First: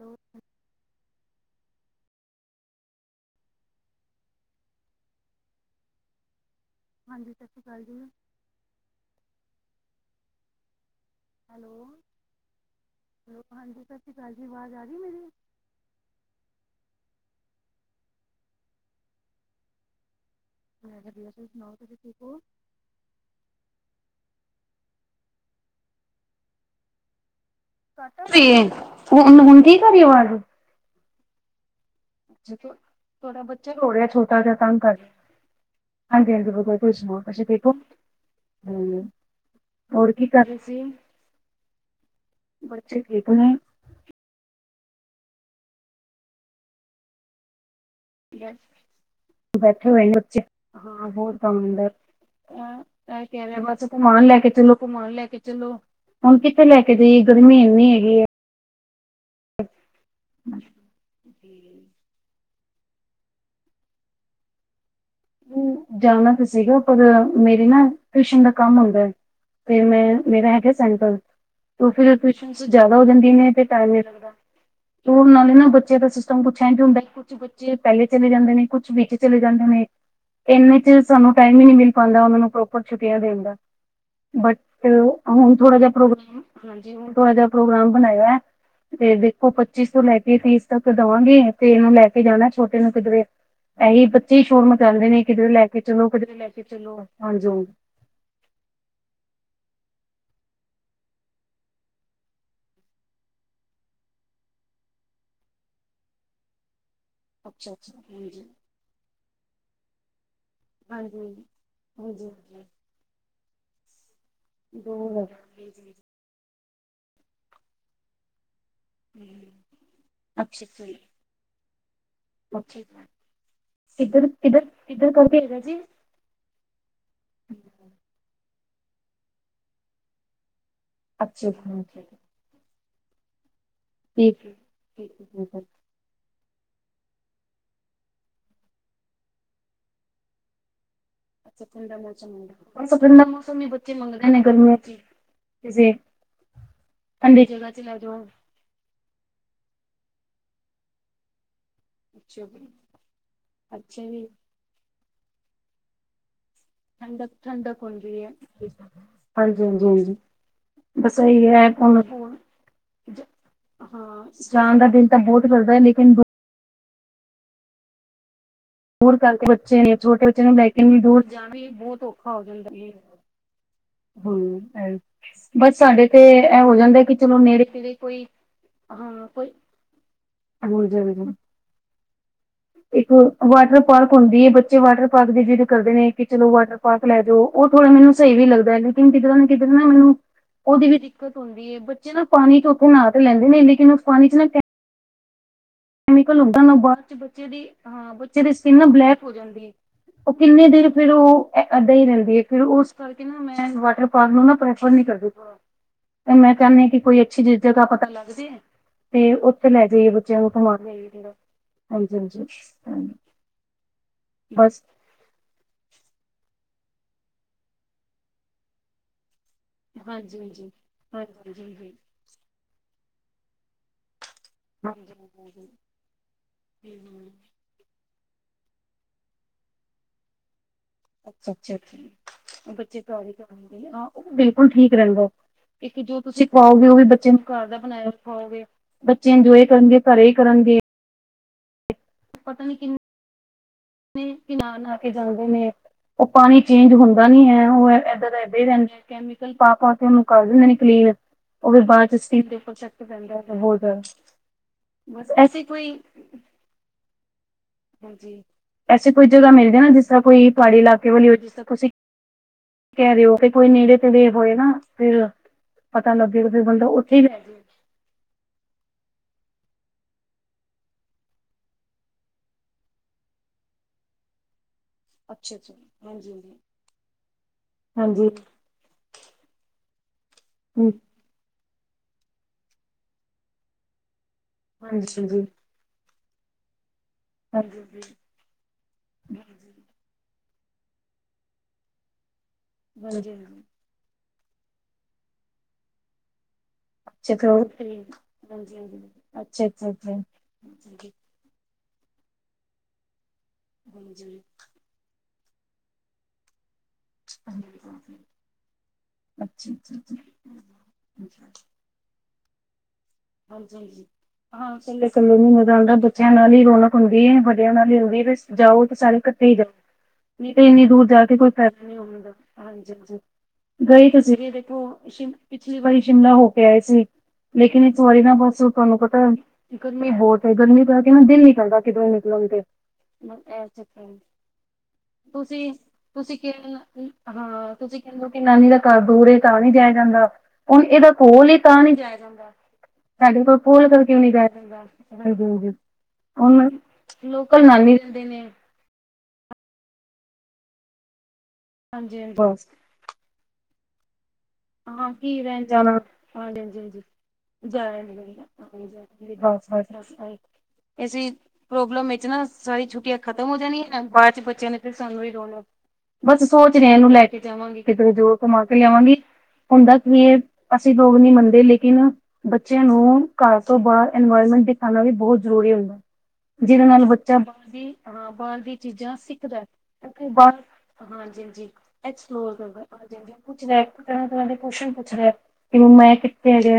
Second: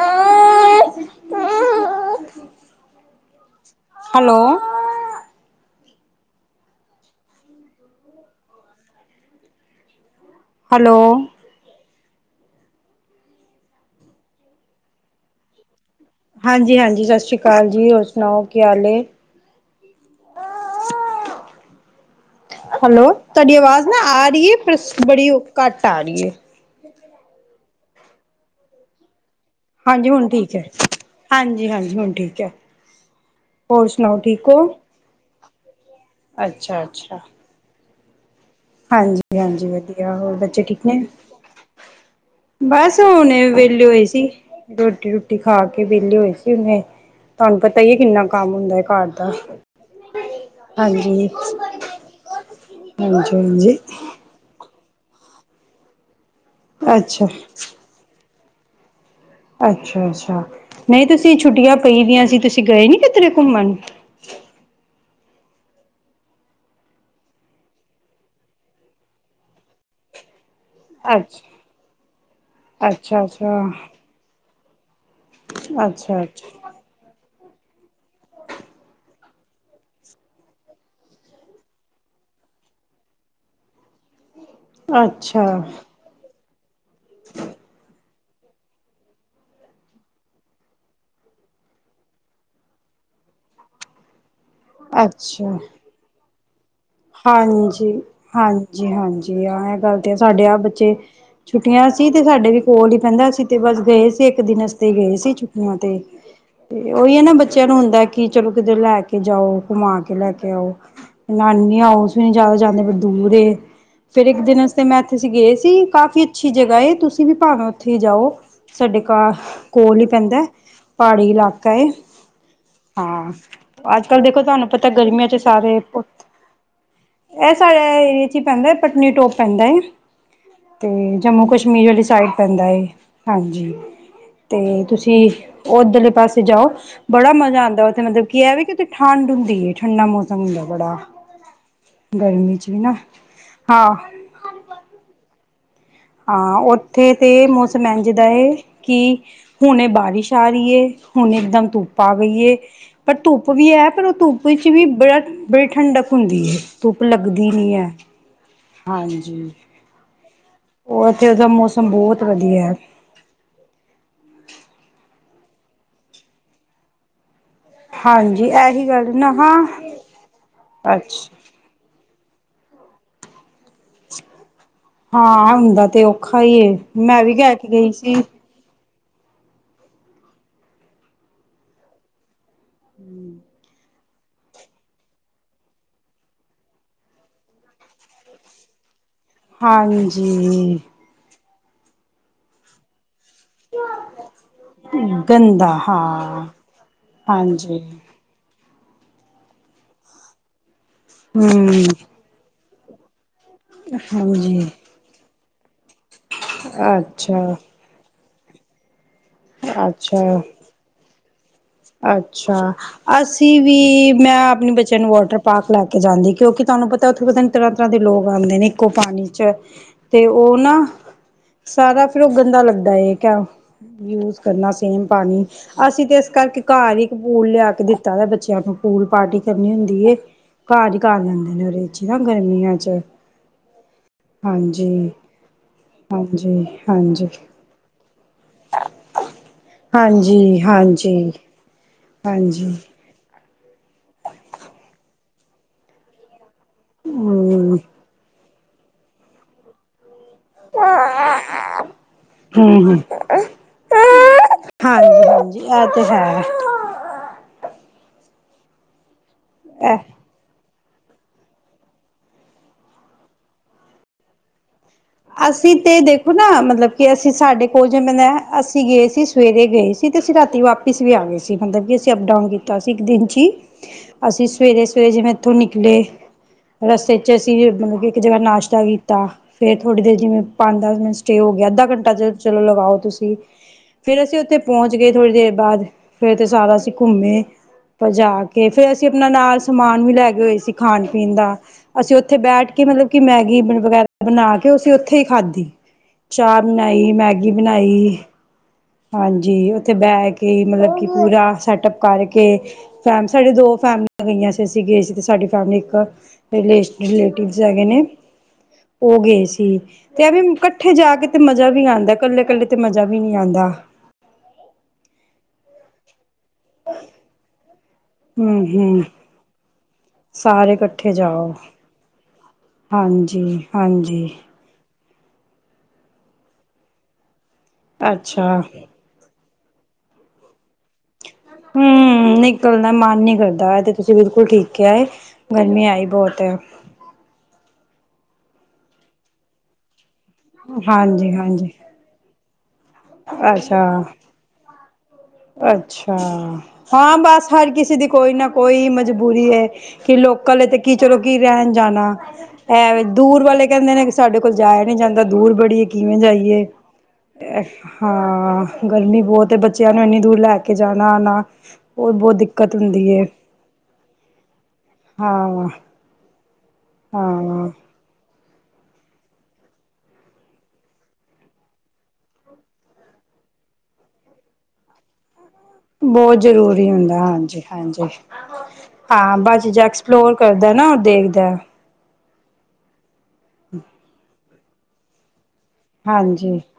Hello hello. ਹਾਂਜੀ, ਸਸ਼ੀ ਕਾਲ ਜੀ। ਹਲੋ। ਹੈਲੋ, ਹੈਲੋ ਹਾਂਜੀ ਸਾਸੀ ਕਾਲ ਜੀ, ਆਵਾਜ਼ ਆ ਰਈ ਏ ਮੇਰੀ। ਹਾਂਜੀ, ਹਾਂਜੀ ਸ਼ਾਸ਼੍ਰੀ ਕਾਲ ਜੀ, ਹੋਰ ਸੁਨਾਓ ਕੀ ਹਾਲ ਏ। ਮੈਂ ਵਧੀਆ ਤੁਸੀਂ ਸੁਣਾਓ ਤੁਸੀਂ ਠੀਕ ਹੋ ਹੈਲੋ, ਤੁਹਾਡੀ ਆਵਾਜ਼ ਨਾ ਆ ਰਹੀ ਏ, ਪਰ ਬੜੀ, ਉਹ ਘੱਟ ਆ ਰਹੀ ਏ। ਘੱਟ ਆ ਰਹੀ ਐ, ਹੁਣ -ਹੁਣ ਠੀਕ ਆ ਰਹੀ ਏ ਹਾਂਜੀ ਹੁਣ ਆਵਾਜ਼। ਠੀਕ ਹੈ ਹਾਂਜੀ, ਹਾਂਜੀ। ਹੁਣ ਠੀਕ ਹੈ ਤੁਆ ਤੁਆਡਾ ਬੱਚਾ ਹੋਰ ਰੋ ਲੇਆ ਸੁਣਾਓ ਛੋਟਾ ਠੀਕ ਜੇਆ ਹੋ ਤਾੰਗ ਕਰ ਹਾਂਜੀ, ਅੱਛਾ ਅੱਛਾ ਹਾਂਜੀ‌ [unintelligible] ਹਾਂਜੀ, ਹਾਂਜੀ ਵਦੀਆ ਕੀ ਹੋਰ ਕਰ ਰਹੇ ਬੱਚੇ ਸੀ ਠੀਕ ਨੇ ਬਾਸ ਬੱਚੇ ਠੀਕ ਹੁਨੇ ਨੇ ਵੇਲੇ ਹੋਏ ਸੀ। ਰੋਟੀ ਰੁਟੀ ਖਾ ਕੇ ਵੇਲੇ ਹੋਏ ਸੀ ਹੁੰਨੇ ਤੋਆਨ ਪ ਤਈਏ ਕਿੰਨਾ ਕਾਮ ਹੁੰਦਾ ਏ ਘਾਰ ਦਾ, ਬੈਠੇ ਹੋਏ ਨੇ ਬੱਚੇ ਹਾਂ ਹਾਂਜੀ। ਬਹੁਤ ਹਾਂਜੀ। ਕੈਰੇ ਹਾਂਜੀ ਬਸ ਕੁਮਾਨ ਲੈ ਕੇ ਚਲੋ, ਕੁਮਾਨ ਲੈ ਕੇ ਚਲੋ, ਹੁਨ ਕਿੱਥੇ ਲੈ ਕੇ ਜਾਈਏ ਅੱਛਾ, ਗਰਮੀ ਏਨੀ ਹੈਗੀ ਏ। ਅੱਛਾ, ਅੱਛਾ ਨਈ ਤੁਸੀ ਛੁੱਟੀਆਂ ਪਈ ਦੀਆਂ ਸੀ ਤੁਸੀ ਗਏ ਨੀ ਕਿਧਰੇ ਘੁੰਮਨ। ਹੂੰ, ਜਾਣਾ ਤਾਂ ਸੀਗਾ ਪਰ ਮੇਰੀ ਨਾ ਟਯੂਸ਼ਨ ਦਾ ਕਾੰਮ ਹੁੰਦਾ। ਫੇਰ ਮੈਂ ਮੇਰਾ ਹੈਗਾ ਸੈਂਟਰ, ਅੱਛ ਤੁ ਫੇਰ ਟਯੂਸ਼ਨਸ ਜੈਦਾ ਹੋ ਜਾਂਦੀਆ ਨੇ ਅੱਛਾ-ਅੱਛਾ, ਤੇ ਟਾਈਮ ਨੀ ਲੱਗਦਾ। ਓ ਓਨਾ ਨੇ ਨਾ ਬੱਚੇਆਂ ਦਾ ਅੱਛਾ-ਅੱਛਾ, ਸਿਸਟਮ ਅੱਛਾ। ਕੁਛ ਏਝਂ ਹੁੰਦਾ ਕੁਛ ਬੱਚੇ ਪੈਲੇ ਚਲੇ ਜਾਂਦੇ ਨੇ, ਕੁਛ ਵਿੱਚ ਚਲੇ ਜਾਂਦੇ ਨੇ ਏਨੇ ਚ ਸਾਨੂੰ ਟਾਈਮ ਈ ਨੀ ਮਿਲ ਪਾਂਦਾ ਓਨਾਂ ਨੂੰ ਪ੍ਰੋਪਰ ਛੁੱਟੀਆਂ ਦੇਨ ਦਾ ਬਟ ਹੁਨ ਅੱਛਾ, ਥੋੜਾ ਜਾ ਪ੍ਰੋਗ, ਹਾਂਜੀ ਹੁਨ ਥੋੜਾ ਜਾ ਪ੍ਰੋਗਰਾਮ ਬਨਾਯਾ ਤੇ ਵੇਖੋ ਪੱਚੀਸ ਤੋ ਲੈ ਕੇ ਤੀਸ ਤੱਕ ਦਵਾਂਗੇ, ਤੇ ਹੁਨ ਲੈ ਕੇ ਜਾਨਾ ਛੋਟੇ ਨੂੰ ਕਿਧਰੇ ਏਹੀ ਬੱਚੇ ਈ ਸ਼ੋਰ ਅੱਛਾ ਮਚਾਂਦੇ ਨੇ ਕਿਧਰੇ ਅੱਛਾ ਲੈ ਕੇ ਚਲੋ, ਕਿਧਰੇ ਲੈ ਕੇ ਹਾਂਜੀ, ਹਾਂਜੀ, ਹਾਂਜੀ, ਹਾਂ ਐ ਗਾਲ ਤੇ ਐ ਸਾਡੇ ਆਪ ਬੱਚੇ ਛੁੱਟੀਆਂ ਸੀ ਤੇ ਸਾਡੇ ਵੀ ਕੋਲ ਈ ਪੈਂਦਾ ਸੀ ਤੇ ਬਾਸ ਗਏ ਸੀ ਏਕ ਦੇਨ ਆਸਤੇ ਗਏ ਸੀ ਛੁੱਟੀਆਂ ਤੇ [unintelligible] ਓਈ ਐ ਨਾ ਬੱਚੇਆਂ ਅੱਛਾ ਨੂੰ ਅੱਛਾ ਹੁੰਦਾ ਕਿ ਹਾਂਜੀ ਚਲੋ ਕਿਧਰੇ ਲੈ ਕੇ ਜਾਓ, ਘੁਮਾ ਕੇ ਲੈ ਕੇ ਆਓ ਹਾਂਜੀ ਨਾਨੀ [inaudible] ਹਾਂਜੀ ਜੈਦਾ ਜਾਂਦੇ ਦੂਰ ਏ, ਫੇਰ ਏਕ ਦੇਨ ਆਸਤੇ ਮੈਂ ਦੂਰ ਏਥੇ ਗਏ ਸੀ ਕਾਫੀ ਅੱਛੀ ਜਗਾ ਏ ਤੁਸੀ ਵੀ ਭਾਵਾ ਓਥੇ ਈ ਜਾਓ। ਸਾਡੇ ਕਾ ਕੋਲ ਹੀ ਪੈਂਦਾ ਅੱਛਾ ਜੀ ਪਾੜੀ ਲਾਕਾ ਏ। ਓਕੇ ਹਾਂ, ਆੱਜ-ਕਾੱਲ‌ ਕਿੱਧਰ ਦੇਖੋ ਕਿੱਧਰ ਤਾਨੂੰ ਪਤਾ ਕਿੱਧਰ ਗਰਮੀਆਂ ਚ ਕਰਕੇ ਹੈਗਾ ਜੀ ਸਾਰੇ ਐ ਸਾਡੇ ਏਰੀਏ ਚ ਈ ਪੈਂਦਾ ਪਟਨੀਟੋਪ ਪੈਂਦਾ ਏ। ਤੇ ਜੰਮੂ ਅੱਛਾ ਕਸ਼ਮੀਰ ਅੱਛਾ ਵਾਲੀ ਸਾਈਡ ਪੈਂਦਾ ਏ, ਹਾਂਜੀ। ਠੀਕ ਹੈ ਤੇ ਠੀਕ ਤੁਸੀ ਠੀਕ ਹੈ ਓਦਰਲੇ ਪਾਸੇ ਜਾਓ ਬੜਾ ਮਜ਼ਾ ਆਂਦਾ ਓਥੇ, ਮਤਲਬ ਕੀ ਐ ਵੇ ਕਿ ਓਥੇ ਠੰਡ ਹੁੰਦੀ ਏ ਠੰਡਾ ਮੋਸਮ ਹੁੰਦਾ ਬੜਾ। ਅੱਛਾ ਠੰਡਾ ਮੌਸਮ ਗਰਮੀ ਚ ਵੀ ਨਾ ਹੂੰਦਾ, ਠੰਡਾ ਮੋਸਮ ਹਾਂ ਬੱਚੇ ਮੰਗਦੇ ਨੇ ਗਰਮੀਆਂ ਚ ਈ ਹਾਂ, ਓਥੇ ਤੇ ਜਗ੍ਹਾ ਚ ਮੋਸਮ ਲੈ ਏਂਜ ਜਾਓ ਦਾ ਏ ਕੀ ਹੁਨੇ ਬਾਰਿਸ਼ ਆਰੀ ਏ, ਹੁਨੇ ਇਕਦਮ ਧੁੱਪ ਆ ਗਈ ਅੱਛਾ ਏ, ਪਰ ਧੁੱਪ ਵੀ ਐ ਅੱਛਾ ਪਰ ਓ ਜੀ ਧੁੱਪ ਵਿੱਚ ਵੀ ਬੜਾ ਬੜੀ ਠੰਡਕ ਹੁੰਦੀ ਐ। ਧੁੱਪ ਠੰਡਕ ਲੱਗਦੀ ਨੀ ਠੰਡਕ ਹੁੰਦੀ ਐ ਹਾਂਜੀ, ਹਾਂਜੀ, ਹਾਂਜੀ। ਉਹ ਬਸ ਐ ਇੱਥੇ ਈ ਦਾ ਐ, ਮੌਸਮ ਬਹੁਤ ਵਧੀਆ ਐ [unintelligible] ਜਾਨ ਦਾ ਦਿਲ [unintelligible] ਹਾਂਜ ਦੂਰ ਕਰਕੇ ਬੱਚੇ ਨੇ, ਛੋਟੇ ਬੱਚੇ ਨੂੰ ਲੈ ਕੇ ਵੀ ਦੂਰ ਅੱਛਾ ਜਾਣੇ ਈ ਬੋਤ [unintelligible] ਹੂੰ, ਹਾਂ ਬਸ ਹੁੰਦਾ ਸਾਡੇ ਤੇ ਔਖਾ ਹੀ ਐ ਹੋ ਏ ਜਾਂਦੈ ਕਿ ਮੈਂ ਵੀ ਚਲੋ ਕਹਿ ਕੇ ਗਈ ਨੇੜੇ-ਤੇੜੇ ਸੀ ਕੋਈ ਹਾਂ, ਕੋਈ ਹਾਂਜੀ, ਹਾਂਜੀ। ਇੱਕ ਅ ਵਾਟਰ ਪਾਰਕ ਹੋਂਦੀ ਐ। ਬੱਚੇ ਵਾਟਰ ਪਾਰਕ ਦੀ ਜਿੱਦ ਕਰਦੇ ਨੇ, ਕਿ ਚਲੋ ਵਾਟਰ ਪਾਰਕ ਲੈ ਜੋ ਓ ਮੈਨੂੰ ਸਹੀ ਵੀ ਲੱਗਦਾ। ਹਾਂਜੀ [unintelligible] ਹੁੰਦੀ ਏ। ਬੱਚੇ ਨਾ ਪਾਨੀ ਚ ਓਥੇ ਨਾਹ ਤਾਂ ਲੈਂਦੇ ਨੇ ਲੇਕਿਨ ਓਸ ਪਾਨੀ ਚ ਨਾ ਕੈ ਗੰਦਾ ਕੈਮੀਕਲ ਹਾਂ ਹੋਂਦਾ ਓਨੁ ਬਾਚ ਬੱਚੇ ਦੀ ਹਾਂਜੀ ਹਾਂ ਬੱਚੇ ਦੀ ਫਿਰ ਨਾ ਬਲੈਕ ਹੋ ਜਾਂਦੀ ਏ, ਓ ਕਿੰਨੇ ਦੇਰ ਫੇਰ ਓ ਹਮ ਏਦਾਂ ਈ ਰੈਂਦੀ ਏ, ਫਿਰ ਓਸ ਕਰਕੇ ਮੈਂ ਵਾਟਰ ਪਾਰਕ ਨੂੰ ਨਾ ਹਾਂਜੀ ਪ੍ਰੈਫਰ ਨੀ ਕਰਦੀ। ਤੇ ਮੈਂ ਚਾਨੀ ਆਂ ਕਿ ਕੋਈ ਅੱਛੀ ਅੱਛਾ ਜੀ ਜਗਾ ਪਤਾ ਲੱਗ ਸਕੇ, ਤੇ ਓਥੇ ਲੈ ਜਾਈਏ ਅੱਛਾ ਬੱਚੇਆਂ ਨੂੰ। [inaudible] ਹਾਂਜੀ ਅੱਛਾ! ਹਾਂ, ਅਸੀ ਵੀ, ਮੈਂ ਆਪਨੀ ਬਸ ਬੱਚੇਆਂ ਨੂੰ ਵੋਟਰ ਪਾਕ ਲੈ ਕੇ ਜਾਂਦੀ ਕੇਓ ਕਿ ਤੁਆਨੂੰ ਪਤਾ ਓਥੇ ਪਤਾ ਨੀ ਤਰਾਂ, ਤਰਾਂ ਦੇ ਲੋਕ ਆਂਦੇ ਨੇ ਇੱਕੋ ਪਾਣੀ ਚ ਤੇ ਹਾਂਜੀ ਓ ਹਾਂਜੀ। ਨਾ, ਹਾਂਜੀ ਹਾਂਜੀ ਹਾਂਜੀ ਸਾਰਾ ਹਾਂਜੀ ਫਿਰ ਓ ਗੰਦਾ ਲੱਗਦਾ ਏ ਕੇਯਾ ਯੂਜ਼ ਕਰਨਾ ਸੇਮ ਹਾਂਜੀ ਪਾਨੀ, ਹਾਂਜੀ, ਅਸੀਂ ਤੇ ਇਸ ਕਰਕੇ ਘਾਰ ਈ ਹੂੰ, ਇੱਕ ਹੂੰ, ਪੂਲ ਲੇਆ ਕੇ ਦਿੱਤਾ ਹੋਏਆ ਬੱਚੇਆਂ ਨੂੰ ਪੂਲ ਪਾਰਟੀ ਕਰਨੀ ਹੁੰਦੀ ਏ ਘਰ ਹੀ ਕਰ ਅੱਛਾ, ਲੈਂਦੇ ਨੇ ਅੱਛਾ ਉਹਦੇ ਚ ਨਾ ਜੀ। ਗਰਮੀਆਂ ਚ ਬੱਚੇ ਘਾਰ ਈ ਕਰਨਗੇ ਨਾ, ਹਾਂ ਬਿਲਕੁਲ ਠੀਕ ਹਾਂਜੀ ਰੈਂਦਾ ਏ। ਇੱਕ ਜੋ ਤੁਸੀਂ ਹਾਂਜੀ ਖਵਾਓਗੇ ਓਹੀ ਵੀ ਹਾਂਜੀ ਬੱਚੇ ਆਂ ਨੂੰ ਘਾਰ ਦਾ ਬਨਾਏਆ ਖਵਾਓਗੇ। ਬੱਚੇ ਇੰਜੋਏ ਕਰਨਗੇ ਘਰੇ ਈ ਹਾਂਜੀ ਕਰਨਗੇ। ਹਾਂਜੀ ਹਾਂਜੀ। ਨਈ ਨ੍ਹਾ ਨ੍ਹਾ ਕੇ ਜਾਂਦੇ ਨੇ, ਓ ਪਾਣੀ ਚੇਂਜ ਹੁੰਦਾ ਨੀ ਹੈ, ਹਮ ਓ ਐਦਾ ਦਾ ਐਦਾਂ। [unintelligible] ਕੈਮੀਕਲ ਪਾ, ਪਾ ਕੇ ਓਨੂੰ [unintelligible] ਓ ਫਿਰ ਬਾਚ 'ਚ ਸ਼ੀਟ ਦੇ ਉੱਪਰ ਹਮ ਚੱਕ ਹਮ ਕੇ ਬੈਂਦਾ ਤੇ [unintelligible] ਹਾਂਜੀ, ਹਾਂਜੀ ਐ ਤੇ ਹੈ। ਹਾਂਜੀ। ਐਸੀ ਕੋਈ ਜਗ੍ਹਾ ਮਿਲਜੈ ਨਾ, ਹੈ ਜਿਸਰਾ ਕੋਈ ਪ੍ਹਾੜੀ ਇਲਾ ਵਾਲੀ ਹੋਏ ਜਿਸ ਤਰ੍ਹਾਂ ਤੁਸੀਂ, ਕੈ ਰਏ ਓ ਇਕ ਕੋਈ ਨੇੜੇ-ਤੇੜੇ ਹੋਏ ਨਾ ਫਿਰ ਆਸੀ ਤੇ ਪਤਾ ਦੇਖੋ ਲੱਗੇ ਨਾ, ਫਿਰ ਬੰਦਾ ਮਦਲਬ ਕੇ ਉੱਥੇ ਹੀ ਅਸੀ ਰਹਿ ਜੇ। ਸਾਡੇ ਕੋਲ ਜਿਵੇਂ ਅਸੀ ਗਏ ਸੀ। ਸਵੇਰੇ ਗਏ ਸੀ ਤੇ ਅਸੀ ਰਾਤੀ ਵਾਪਿਸ ਵੀ ਆ ਗਏ ਸੀ। ਮ ਮਤਲਬ ਕਿ ਅਸੀਂ ਅਪਡਾਊਨ ਕੀਤਾ ਸੀ ਇੱਕ ਦਿਨ ਚ ਹੀ ਅਸੀ ਸਵੇਰੇ ਸਵੇਰੇ ਜਿਵੇਂ ਏਥੋਂ ਅੱਛਾ ਜੀ, ਨਿਕਲੇ। ਹਾਂਜੀ ਹਾਂਜੀ। ਰਸਤੇ ਚ ਅਸੀਂ ਗ ਮਤਲਬ ਕਿ ਇੱਕ ਹਾਂਜੀ, ਜਗਾ ਨਾਸ਼ਟਾ ਵੀ ਕੀਤਾ ਫੇਰ ਥੋੜੀ ਦੇਰ ਜਿਵੇਂ ਪੰਜ, ਹੂੰ, ਦਸ ਮਿੰਟ ਸਟੇ ਹੋ ਗੇਆ ਅੱਧਾ ਘੰਟਾ 'ਚ ਚਲੋ ਲਗਾਓ ਤੁਸੀਂ, ਫੇਰ ਅਸ ਓਥੇ ਪੋਂਚ ਗੇ ਹਾਂਜੀ ਥੋੜੀ ਹਾਂਜੀ। ਦੇਰ ਬਾਦ, ਫੇਰ ਤੇ ਸਾਰਾ ਅਸੀਂ ਘੁੰਮੇ। ਹਾਂਜੀ ਪਰ ਹਾਂਜੀ, ਜਾ ਕੇ ਫੇਰ ਅਸੀਂ ਆਪਨਾ ਨਾਲ ਸਮਾਨ ਵੀ ਲੈ ਗੇ ਹੋ ਅਸੀ ਖਾਨ ਪੀਨ ਦਾ, ਅਸੀ ਓਥੇ ਬੈਠ ਕੇ ਮਤਲਬ ਕਿ ਹਾਂਜੀ ਹਾਂਜੀ। ਮੈਗੀ ਵਗੈਰਾ ਬਨਾ ਕੇ ਤੇ ਅਸੀਂ ਓਥੇ ਈ ਖਾਦੀ, ਚਾਹ ਬਨਾਈ, ਅੱਛਾ ਤੇ ਮੈਗੀ ਹੋਰ ਬਨਾਈ। ਹਾਂਜੀ ਹਾਂਜੀ। ਅੱਛਾ ਅੱਛਾ ਓਥੇ ਅੱਛਾ। ਬੈ ਕੇ ਮਤਲਬ ਕੀ ਹਾਂਜੀ ਪੂਰਾ ਸੈਟਅਪ ਕਰਕੇ ਸਾਡੇ ਦੋ ਫੈਮਲੀਆਂ ਹਾਂਜੀ। ਗਈਆਂ ਸੀ, ਅਸੀਂ ਗਏ ਸੀ ਤੇ ਸਾਡੀ ਫੈਮਲੀ ਏਕ ਰਿਲੇਸ਼ਨ ਰਿਲੇਟਿਵਸ ਹੈਗੇ ਨੇ। ਉਹ ਗਏ ਅੱਛਾ ਸੀ ਅੱਛਾ। ਤੇ ਐਵੇਂ ਇਕੱਠੇ ਜਾ ਕੇ ਤੇ ਅੱਛਾ। ਮਜ਼ਾ ਵੀ ਆਂਦਾ ਹੈ। ਕੱਲੇ ਕੱਲੇ ਤੇ ਮਜ਼ਾ ਵੀ ਨੀ ਆਂਦਾ। ਹਾਂਜੀ ਹਾਂ, ਕੱਲੇ ਕੱਲੇ ਨੀ ਮਜ਼ਾ ਆਂਦਾ, ਬੱਚਿਆਂ ਨਾਲ ਹੀ ਰੌਣਕ ਹੁੰਦੀ ਏ। ਵੱਡਿਆ ਨਾਲ [unintelligible] ਹਮ ਜਾਓ ਤੇ ਹਮ ਸਾਰੇ ਕੱਠੇ ਹੀ ਜਾੳ। ਨਹੀਂ ਤੇ ਸਾਰੇ ਇੰਨੀ ਦੂਰ ਇਕੱਠੇ ਜਾ ਕੇ ਕੋਈ ਜਾਓ ਫਾਇਦਾ ਨੀ ਹੁੰਦਾ, ਹਾਂਜੀ, ਹਾਂਜੀ ਗਏ ਤਾਂ ਅਸੀਂ ਵੀ ਦੇਖੋ ਸ਼ਿਮ ਪਿਛਲੀ ਵਾਰੀ ਸ਼ਿਮਲਾ ਹੋ ਕੇ ਆਏ ਸੀ। ਲੇਕਿਨ ਇਸ ਵਾਰੀ ਨਾ ਬਸ ਅੱਛਾ ਤੁਹਾਨੂੰ ਪਤਾ ਗਰਮੀ ਬਹੁਤ ਐ, ਗਰਮੀ ਪੂਰਾ ਦਿਨ ਨਾ ਦਿਲ ਨੀ ਕਰਦਾ ਕਿੱਧਰੇ ਹਮ ਨਿਕਲਣ ਤੇ ਨਿਕਲਣਾ ਮਨ ਨੀ ਮਤ ਐ ਕਰਦਾ ਇਹ ਤੇ ਚੱਕਰ ਹੈ। ਤੁਸੀਂ ਬਿਲਕੁਲ ਠੀਕ ਕਿਹਾ ਏ ਤੁਸੀਂ ਗਰਮੀ ਆਈ ਤੁਸੀਂ ਬਹੁਤ ਹੈ ਕਿਹੜੇ, ਹਾਂ ਤੁਸੀਂ ਕਹਿੰਦੇ ਹੋ ਕਿਉਂਕਿ ਨਾਨੀ ਦਾ ਘਰ ਦੂਰ ਏ ਤਾਂ ਨਹੀਂ ਜਾਇਆ ਜਾਂਦਾ, ਹੁਣ ਇਹਦਾ ਹਾਂਜੀ ਕੋਲ ਏ ਹਾਂਜੀ ਤਾਂ ਨਹੀਂ ਜਾਇਆ ਜਾਂਦਾ। ਸਾਡੇ ਕੋਲ ਅੱਛਾ ਕੋਲ ਕਰਕੇ ਵੀ ਨੀ ਜਾਇਆਂ ਜਾਂਦਾ। ਹਾਂਜੀ ਹਾਂਜੀ ਅੱਛਾ, ਹੁਣ ਹਾਂ ਬਸ ਲੋਕਲ ਹਰ ਕਿਸੇ ਨਾਨੀ ਦੀ ਰਹਿੰਦੇ ਕੋਈ ਨੇ ਨਾ ਕੋਈ ਮਜਬ ਬੂਰੀ ਏ ਕਿ ਲੋਕਲ ਏ ਤੇ ਕੀ ਚਲੋ ਕੀ ਰਹਿਣ ਜਾਣਾ, ਹਾਂਜੀ ਹਾਂਜੀ ਇਹ ਦੂਰ ਵਾਲੇ ਕਹਿੰਦੇ ਨੇ। ਸਾਡੇ ਕੋਲ ਜਾਇਆ ਨੀ ਹਾਂ ਜਾਂਦਾ ਕੀ ਦੂਰ ਰਹਿਣ ਬੜੀ ਜਾਣਾ ਕਿਵੇਂ ਹਾਂਜੀ ਜਾਈਏ? ਹਾਂਜੀ ਹਾਂਜੀ। ਜਾਇਆ ਨੀ ਹਾਂ, ਜਾਂਦਾ। ਗਰਮੀ ਬਹੁਤ ਏ, ਬਸ ਬਸ ਬੱਚਿਆਂ ਨੂੰ ਇੰਨੀ ਬਸ ਦੂਰ ਲੈ ਕੇ ਜਾਣਾ ਐਸੀ ਆਣਾ ਪ੍ਰੋਬਲਮ ਹੋਰ ਵਿੱਚ ਬਹੁਤ ਨਾ ਦਿੱਕਤ ਸਾਰੀ ਹੁੰਦੀ ਛੁੱਟੀਆਂ ਏ। ਖਤਮ ਹੋ ਜਾਣੀਆਂ ਨਾ ਬਾਅਦ ਚ ਬੱਚਿਆਂ ਨੇ ਫਿਰ ਸਾਨੂੰ ਹੀ ਰੋਣਾ। ਹਾਂ। ਬਸ ਸੋਚ ਰੇ ਆਂ, ਏਨੂੰ ਲੈ ਕੇ ਹਾਂ ਜਾਵਾਂਗੀ ਕਿਦਰੇ ਜਰੂਰ ਘੂਮਾ ਕੇ ਲਿਆਵਾਂਗੀ। ਹੁੰਦਾ ਕਿ ਏ ਅਸੀਂ ਲੋਕ ਨਈ ਮੰਨਦੇ, ਲੇਕਿਨ ਬੱਚੇਆਂ ਨੂੰ ਘਾਰ ਤੋਂ ਬਾਰ ਇਨਵਾਇਰਮੈਟ [unintelligible] ਜਰੂਰੀ ਹੁੰਦਾ, ਬਹੁਤ ਜਿਨਾ ਜ਼ਰੂਰੀ ਨਾਲ ਹੁੰਦਾ ਬੱਚਾ ਹਾਂ ਹਾਂਜੀ ਬਾਹਰ ਦੀ ਹਾਂਜੀ ਬਾਹਰ ਦੀ ਚੀਜਾ ਹਾਂ ਸਿੱਖਦੈ ਬਸ ਜ ਕਿਉਂਕੀ ਐਕਸਪਲੋਰ ਕਰਦਾ ਨਾ ਉਹ ਹਾਂਜੀ, ਦੇਖਦਾ ਹਾਂਜੀ ਅੱਛਾ। ਹਾਂਜੀ, ਪੁੱਛ ਰਿਹਾ ਤਰ੍ਹਾਂ ਤਰ੍ਹਾਂ ਦੇ ਕੋਸ਼ਟਣ ਪੁੱਛ ਰਿਹਾ ਹੈ। ਕਿ ਮੈਂ ਕਿੱਥੇ ਹਾਂਜੀ ਹੈਗਾ।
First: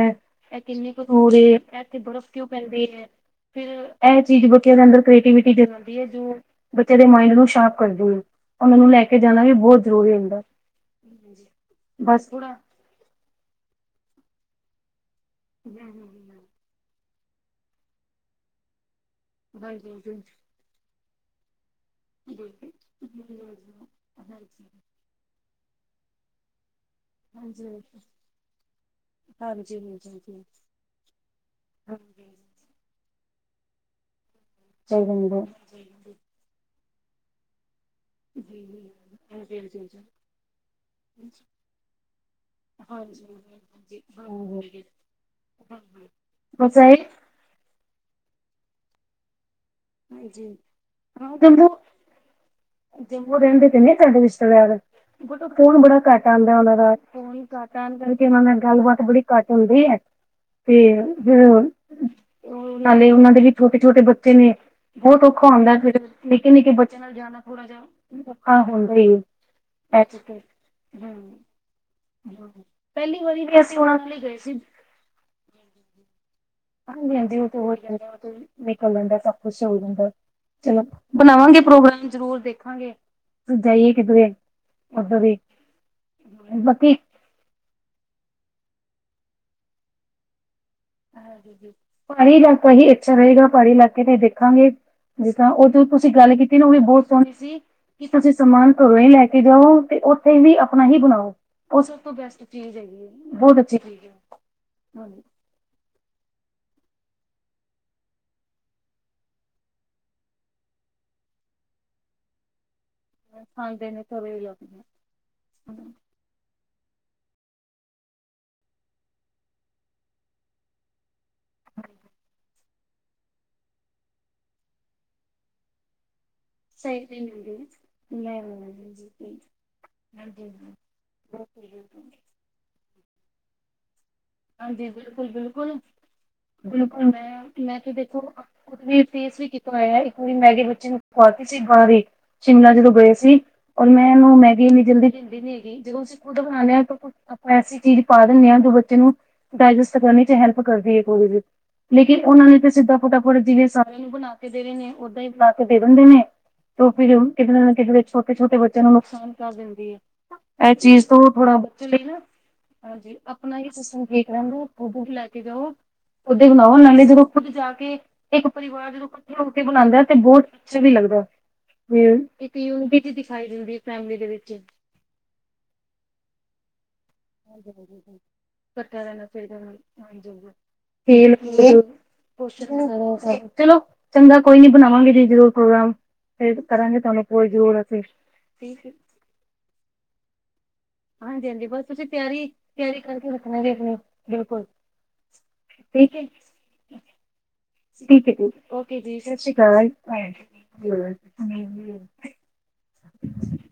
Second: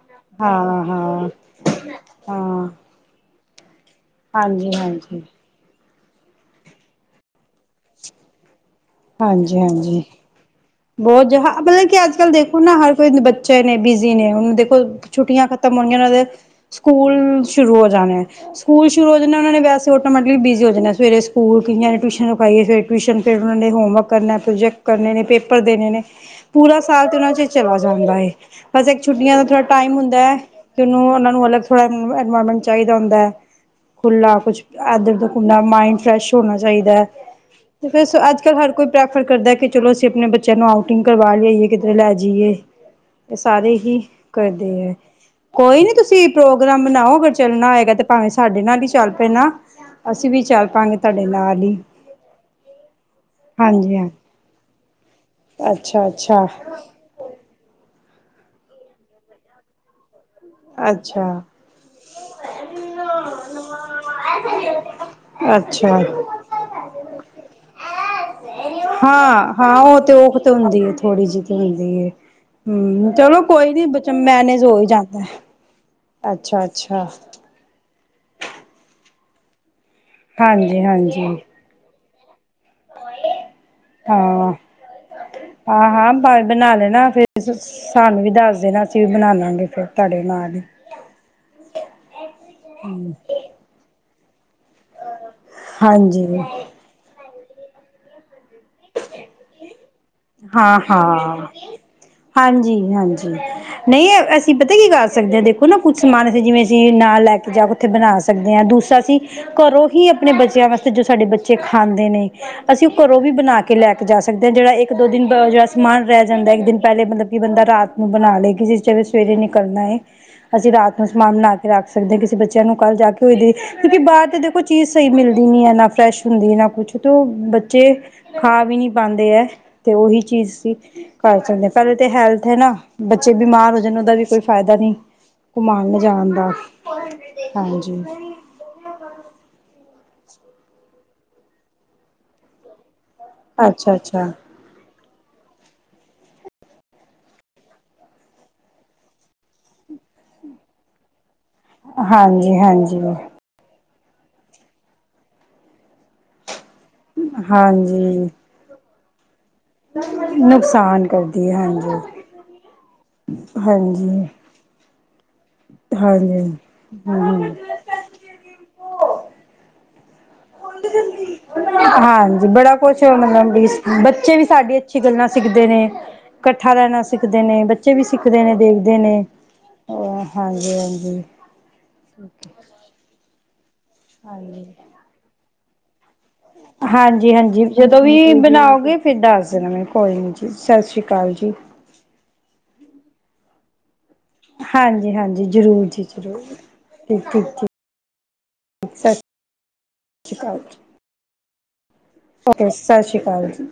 ਹਾਂ ਐ ਕਿੰਨੇ ਕੁ ਹਾਂ ਦੂਰ ਏ। ਇੱਥੇ ਬਰਫ਼ ਕਿਉਂ ਹਾਂ ਪੈਂਦੀ ਐ। ਫਿਰ ਇਹ ਚੀਜ਼ ਹਾਂਜੀ ਬੱਚਿਆ ਦੇ ਅੰਦਰ ਹਾਂਜੀ ਕ੍ਰਏਵਿਟੀ ਦੇ ਨਾਲ [unintelligible] ਜੋ ਬੱਚੇ ਦੇ ਮਾਈਡ ਨੂੰ ਸਾਫ਼ ਕਰਦੀ ਏ। ਹਾਂਜੀ-ਹਾਂਜੀ, ਬਹੁਤ ਜਹਾ ਮਤਲਬ ਕਿ ਅੱਜ ਬਸ ਕੱਲ੍ਹ ਥੋੜਾ ਦੇਖ ਹੁਣ ਨਾ ਹਰ ਕੋਈ ਬੱਚੇ ਨੇ ਬਿਜ਼ੀ ਨੇ ਹੁਣ ਦੇਖੋ ਛੁੱਟੀਆਂ ਖਤਮ ਹਮ ਹੋਣਗੀਆਂ ਉਹਨਾਂ ਦੇ ਸਕੂ ਹਮ ਸਕੂਲ ਸ਼ੁਰੂ ਹੋ ਜਾਣੇ ਸਕੂਲ ਸ਼ੁਰੂ ਹੋ ਜਾਣੇ ਉਹਨਾਂ ਨੇ ਹਾਂਜੀ ਵੈਸੇ ਹਾਂਜੀ ਆਟੋਮੈਟਿਕਲੀ ਬੀਜੀ ਹੋ ਜਾਂਣੇ ਸਵੇਰੇ ਸਕੂਲ ਕਿੰਨੀਆ ਤੇ ਟੁਸ਼ਨ ਹਾਂਜੀ ਰਖਵਾਈ ਹਾਂਜੀ ਫਿਰ ਟੁਸ਼ਨ ਫੇਰ ਉਨਾਂ ਨੇ ਹੋਮਵਰਕ ਕਰਨਾ ਪ੍ਰੋਜੈਕਟ ਕਰਨੇ ਨੇ ਪੇਪ ਪਰ ਦੇਣੇ ਨੇ, ਪੂਰਾ ਸਾਲ ਤੇ ਉਹਨਾਂ ਇਸ ਚ ਚਲਾ ਜਾਂਦਾ ਹੈ, ਬਸ ਇੱਕ ਛੁੱਟੀਆਂ ਦਾ ਥੋੜਾ ਹਾਂਜੀ ਟਾਈਮ ਹਾਂਜੀ ਹੁੰਦੈ ਹਾਂਜੀ ਕਿ ਉਹਨੂੰ ਉਹਨਾ ਨੂੰ ਅਲੱਗ ਥੋੜ੍ਹਾ [unintelligible] ਹਾਂਜੀ। ਐਨਵਾਇਮੈਂਟ ਚਾਹੀਦਾ ਹੁੰਦੈ। ਖੁੱਲਾ ਕੁਛ ਸਹੀ ਇਧਰ ਗੱਲ ਉਧਰ ਏ। ਕੰਮਣਾ ਬਸ ਐਹੀ ਮਾਈੰਡ ਫਰੈਸ਼ ਹੋਣਾ ਚਾਹੀਦੈ ਤੇ ਫਰ ਅੱਜ ਕੱਲ੍ਹ ਹਰ ਕੋਈ ਪ੍ਰੈਫਰ ਕਰਦਾ ਕਿ ਚਲੋ ਅਸੀਂ ਆਪਣੇ ਬੱਚਿਆਂ ਨੂੰ ਆਊਟਿੰਗ ਕਰਵਾ ਲਿਆਈਏ, ਕਿਧਰੇ ਲੈ ਜਾਈਏ। ਇਹ ਸਾਰੇ ਹੀ ਹਾਂਜੀ-ਹਾਂਜੀ, ਕਰਦੇ ਹਾਂ। ਹੈ ਕੋਈ ਨੀ ਤੁਸੀਂ ਪ੍ਰੋਗਰਾਮ ਬਣਾਓ, ਅਗਰ ਚੱਲਣਾ ਹੋਏ ਗਾ ਤੇ ਭਾਵੇਂ ਸਾਡੇ ਨਾਲ ਹੀ ਚੱਲ ਪੈਣਾ। ਅਸੀਂ ਵੀ ਹਾਂਜੀ। ਚੱਲ ਪਾਂਗੇ ਤੁਹਾਡੇ ਹਾਂ ਨਾਲ ਜੰਮੂ, ਈ। ਜੰਮੂ ਰਹਿੰਦੇ ਤੇ ਨੇ ਸਾਡੇ ਰਿਸ਼ਤੇਦਾਰ ਬੱਟ ਓ ਫੋਨ ਬੜਾ ਅੱਛਾ ਕੱਟ ਅੱਛਾ ਆਂਦਾ ਉਹਨਾਂ ਦਾ ਫੋ ਤਾਂ ਕਰਕੇ ਉਹਨਾਂ ਨਾਲ ਗੱਲਬਾਤ ਬੜੀ ਕੱਟ ਹੁੰਦੀ ਏ। ਤੇ ਹੁੰ, ਅੱਛਾ ਫਿਰ ਉਹ ਨਾਲੇ ਉਹਨਾਂ ਦੇ ਵੀ ਛੋਟੇ-ਛੋਟੇ ਬੱਚੇ ਨੇ। ਬਹੁਤ ਔਖਾ ਹੁੰਦਾ ਅੱਛਾ ਫਿਰ ਨਿੱਕੇ ਨਿੱਕੇ ਬੱਚਿਆਂ ਨਾਲ ਜਾਣਾ ਥੋੜਾ ਜਿਹਾ ਔਖਾ ਹੁੰਦਾ ਈ ਏ। ਆ ਉਹ ਤੇ ਊਖ ਤੇ ਹੁੰਦੀ ਏ ਥੋੜੀ ਜੀ ਤੇ ਹੁੰਦੀ ਏ। ਹੁੰ, ਪਹਿਲੀ ਚਲੋ ਵਾਰੀ ਵੀ ਕੋਈ ਅਸੀਂ ਨੀ ਉਹਨਾਂ ਨਾਲ ਹੀ ਗਏ ਸੀ। ਬ-ਮੈਨੇਜ ਹੋ ਹੀ ਜਾਂਦੈ। ਅੱਛਾ। ਹਾਂਜੀ-ਹਾਂਜੀ, ਉਹ ਹੋ ਹੀ ਜਾਂ ਉਹ ਤੇ ਨਿਕਲ ਜਾਂਦਾ ਸਭ ਕੁੱਛ ਉਹੀ ਚਲੋ ਹਾਂਜੀ ਹਾਂਜੀ ਬਣਾਵਾਂਗੇ ਪ੍ਰੋਗਰਾਮ। [unintelligible] ਜਾਈਏ ਕਿਧਰੇ ਹਾਂ, ਉਧਰ ਹੀ ਹਾਂ ਹਾਂ ਪਾਵੇ ਬਣਾ ਬਾਕੀ ਲੈਣਾ ਫਿਰ ਸਾਨੂੰ ਵੀ ਦੱਸ ਦੇਣਾ ਅਸੀਂ ਵੀ ਬਣਾ ਲਾਂਗੇ ਫਿਰ ਤੁਹਾਡੇ ਨਾਲ ਹੀ। ਪਹਾੜੀ ਇਲਾਕਾ ਹੀ ਅੱਛਾ ਰਹੇਗਾ ਪਹਾੜੀ ਇਲਾਕੇ ਤੇ ਦੇਖਾਂਗੇ ਜਿਸ ਤਰ੍ਹਾਂ ਉਹ ਤੁਸੀਂ ਹਾਂਜੀ ਗੱਲ ਕੀਤੀ ਨਾ ਉਹ ਵੀ ਬਹੁਤ ਸੋਹਣੀ ਸੀ ਕਿ ਤੁਸੀਂ ਸਮਾਨ ਘਰੋਂ ਹੀ ਲੈ ਕੇ ਜਾਓ। ਤੇ ਉੱਥੇ ਵੀ ਆਪਣਾ ਹੀ ਬਣਾਓ। ਹਾਂ-ਹਾਂ ਉਹ ਸਭ ਤੋਂ ਬੈਸਟ ਚੀਜ਼ ਹੈਗੀ ਹਾਂਜੀ-ਹਾਂਜੀ ਹੈ। ਬਹੁਤ ਅੱਛੀ ਚੀਜ਼ ਨਹੀਂ ਹੈ। ਅਸੀਂ ਪਤਾ ਕੀ ਕਰ ਹਾਂਜੀ ਸਕਦੇ ਹਾਂ ਦੇਖੋ ਨਾ ਕੁਛ ਸਮਾਨ ਇੱਥੇ ਜਿਵੇਂ ਅਸੀਂ ਨਾਲ ਲੈ ਕੇ ਜਾ ਕੇ ਉੱਥੇ ਬਣਾ ਸਕਦੇ ਹਾਂ। ਦੂਸਰਾ ਅਸੀਂ ਘਰੋਂ ਹੀ ਆਪਣੇ ਬੱਚਿਆਂ ਵਾਸਤੇ ਜੋ ਸਾਡੇ ਬੱਚੇ ਖਾਂਦੇ ਨੇ। ਅਸੀਂ ਉਹ ਘਰੋਂ ਵੀ ਬਣਾ ਕੇ ਖਾਂਦੇ ਲੈ ਨੇ ਕੇ ਜਾ ਘਰੋਂ ਹੀ ਸਕਦੇ ਹਾਂ। ਜਿਹੜਾ ਇੱਕ ਲੋਕ ਦੋ ਦਿਨ ਜਿਹੜਾ ਸਮਾਨ ਰਹਿ ਜਾਂਦਾ ਇੱਕ ਦਿਨ ਪਹਿਲੇ ਮਤਲਬ ਕਿ ਬੰਦਾ ਰਾਤ ਨੂੰ ਬਣਾ ਲੇ ਜਿਵੇਂ ਸਵੇਰੇ ਨਿਕਲਣਾ ਹੈਏ। ਅਸੀਂ ਰਾਤ ਨੂੰ ਸਮਾਨ ਬਣਾ ਕੇ ਰੱਖ ਸਕਦੇ ਕਿਸੇ ਬੱਚੇ ਨੂੰ ਕੱਲ ਜਾ ਕੇ ਹੋਈ ਕਿਉਂਕਿ ਬਾਹਰ ਤੇ ਦੇਖੋ ਚੀਜ਼ ਸਹੀ ਮਿਲਦੀ ਨੀ ਹੈ ਨਾ ਫਰੈਸ਼ ਹੁੰਦੀ ਨਾ ਕੁਛ ਸਹੀ ਤੇ ਹਾਂਜੀ ਬੱਚੇ ਖਾ ਵੀ ਨੀ ਪਾਂਦੇ ਏ ਤੇ ਉਹੀ ਚੀਜ਼ ਸੀ ਘਰ ਚਲਦੇ ਪਹਿਲੇ ਤੇ ਹੈਲਥ ਹੈ ਨਾ ਬਚ ਬੱਚੇ ਬਿਮਾਰ ਹੋ ਜਾਣ ਉਹਦਾ ਵੀ ਕੋਈ ਫਾਇਦਾ ਹਾਂਜੀ ਨਹੀਂ ਬਿਲਕੁਲ ਬਿਲਕੁਲ ਕੁਮਾਣ ਜਾਣ ਬਿਲਕੁਲ ਮੈਂ-ਮੈਂ ਤੇ ਵੇਖੋ ਖੁਦ ਵੀ ਫੇਸ ਵੀ ਕੀਤਾ ਹੋਇਆ ਹੈ ਇਕ ਪੂਰੀ ਮੈਗੀ ਬੱਚੇ ਨੂੰ ਖਵਾਤੀ ਸੀ ਬਾਰ ਹੀ ਸ਼ਿਮਲਾ ਜਦੋਂ ਗਏ ਸੀ। ਸੀ ਔਰ ਅੱਛਾ ਮੈਂ ਅੱਛਾ ਇਹਨੂੰ ਮੈਗੀ ਇੰਨੀ ਜਲਦੀ [unintelligible] ਜਦੋਂ ਅਸੀਂ ਖੁਦ ਬਣਾਉਂਦੇ ਹਾਂ ਤਾਂ ਆਪਾਂ ਐਸੀ ਚੀਜ਼ ਪਾ ਦਿੰਦੇ ਹਾਂ ਜੋ ਬੱਚੇ ਨੂੰ ਡਾਈਜੈਸਟ ਕਰਨ ਚ ਹੈਲਪ ਕਰਦੀ ਏ ਕੋਲਡਡਰਿੰਕ ਲੇਕਿਨ ਉਹਨਾਂ ਹਾਂਜੀ ਨੇ ਤੇ ਸਿੱਧਾ ਹਾਂਜੀ ਫਟਾਫਟ ਜਿਵੇਂ ਸਾ ਨੂੰ ਬਣਾ ਕੇ ਦੇ ਰਹੇ ਨੇ ਓਦਾਂ ਹੀ ਬਣਾ ਕੇ ਦੇ ਦਿੰਦੇ ਨੇ। ਫ ਕਿੱਧਰੇ ਨਾ ਕਿੱਧਰੇ ਹਾਂਜੀ ਛੋਟੇ ਛੋਟੇ ਬੱਚਿਆਂ ਨੂੰ ਨੁਕਸਾਨ ਦਿੰਦੀ ਏ, ਇਹ ਚੀਜ਼ ਨੁਕਸਾਨ ਤੋ ਕਰਦੀ ਥੋੜਾ ਹੈ ਬੱਚੇ ਹਾਂਜੀ ਲਈ ਨਾ ਹਾਂਜੀ ਆਪਣਾ ਹੀ ਸਿਸਟਮ ਹਾਂਜੀ ਠੀਕ ਰਹਿਦਾ ਬੁ ਬੁ ਲੈ ਕੇ ਜਾਓ ਹਾਂਜੀ ਓਦਾ ਹੀ ਬਣਾਓ ਨਾਲੇ ਜਦੋਂ ਹਮ ਖੁੱਦ ਜਾ ਕੇ ਇੱਕ ਪਰਿਵਾਰ ਜਦੋਂ ਇਕੱਠੇ ਹੋ ਕੇ ਬਣਾਉਂਦਾ ਏ ਹਾਂਜੀ ਇੱਕ ਬੜਾ ਯੂਨਿਟੀ ਕੁਛ ਜੀ ਦਿਖਾਈ ਮਤਲਬ ਵੀ ਦਿੰਦੀ ਹੈ ਫੈਮਿਲੀ ਦੇ ਬੱਚੇ ਵੀ ਵਿੱਚ ਸਾਡੀ ਅੱਛੀ ਗੱਲਾਂ ਸਿੱਖ ਦੇ ਨੇ ਇਕੱਠਾ ਰਹਿਣਾ ਸ ਸਿੱਖਦੇ ਨੇ ਬੱਚੇ ਵੀ ਇਕੱਠਾ ਸਿੱਖਦੇ ਨੇ ਦੇਖਦੇ ਨੇ ਰਹਿਣਾ ਚਾਹੀਦਾ ਹਾਂਜੀ ਹਾਂਜੀ-ਹਾਂਜੀ। ਖੇਲ ਚਲੋ ਚੰਗਾ ਕੋਈ ਨੀ ਬਣਾਵਾਂਗੇ ਜੀ ਜ਼ਰੂਰ ਪ੍ਰੋਗਰਾਮ ਫਿਰ ਕਰਾਂਗੇ ਤੁਹਾਨੂੰ ਹਾਂਜੀ ਕੋਲ ਹਾਂਜੀ ਜ਼ਰੂਰ ਜਦੋਂ ਅਸੀਂ ਵੀ ਠੀਕ ਬਣਾਓਗੇ ਫਿਰ ਦੱਸ ਦੇਣਾ ਮੈਂ ਕੋਈ ਨੀ ਚੀਜ਼ ਹਾਂਜੀ ਹਾਂਜੀ ਬਸ ਤੁਸੀਂ ਤਿਆਰੀ ਤਿਆਰੀ ਕਰਕੇ ਰੱਖਣਾ ਜ ਆਪਣੀ ਬਿਲਕੁਲ ਹਾਂਜੀ ਹਾਂਜੀ ਜ਼ਰੂਰ ਜੀ ਹੈ ਜ਼ਰੂਰ ਠੀਕ ਠੀਕ ਠੀਕ ਠੀਕ ਠੀਕ ਓਕੇ ਜੀ ਸਤਿ ਸ਼੍ਰੀ ਸ਼੍ਰੀ ਜੀ ਅਕਾਲ ਓਕੇ ਸਤਿ ਸ੍ਰੀ ਅਕਾਲ ਜੀ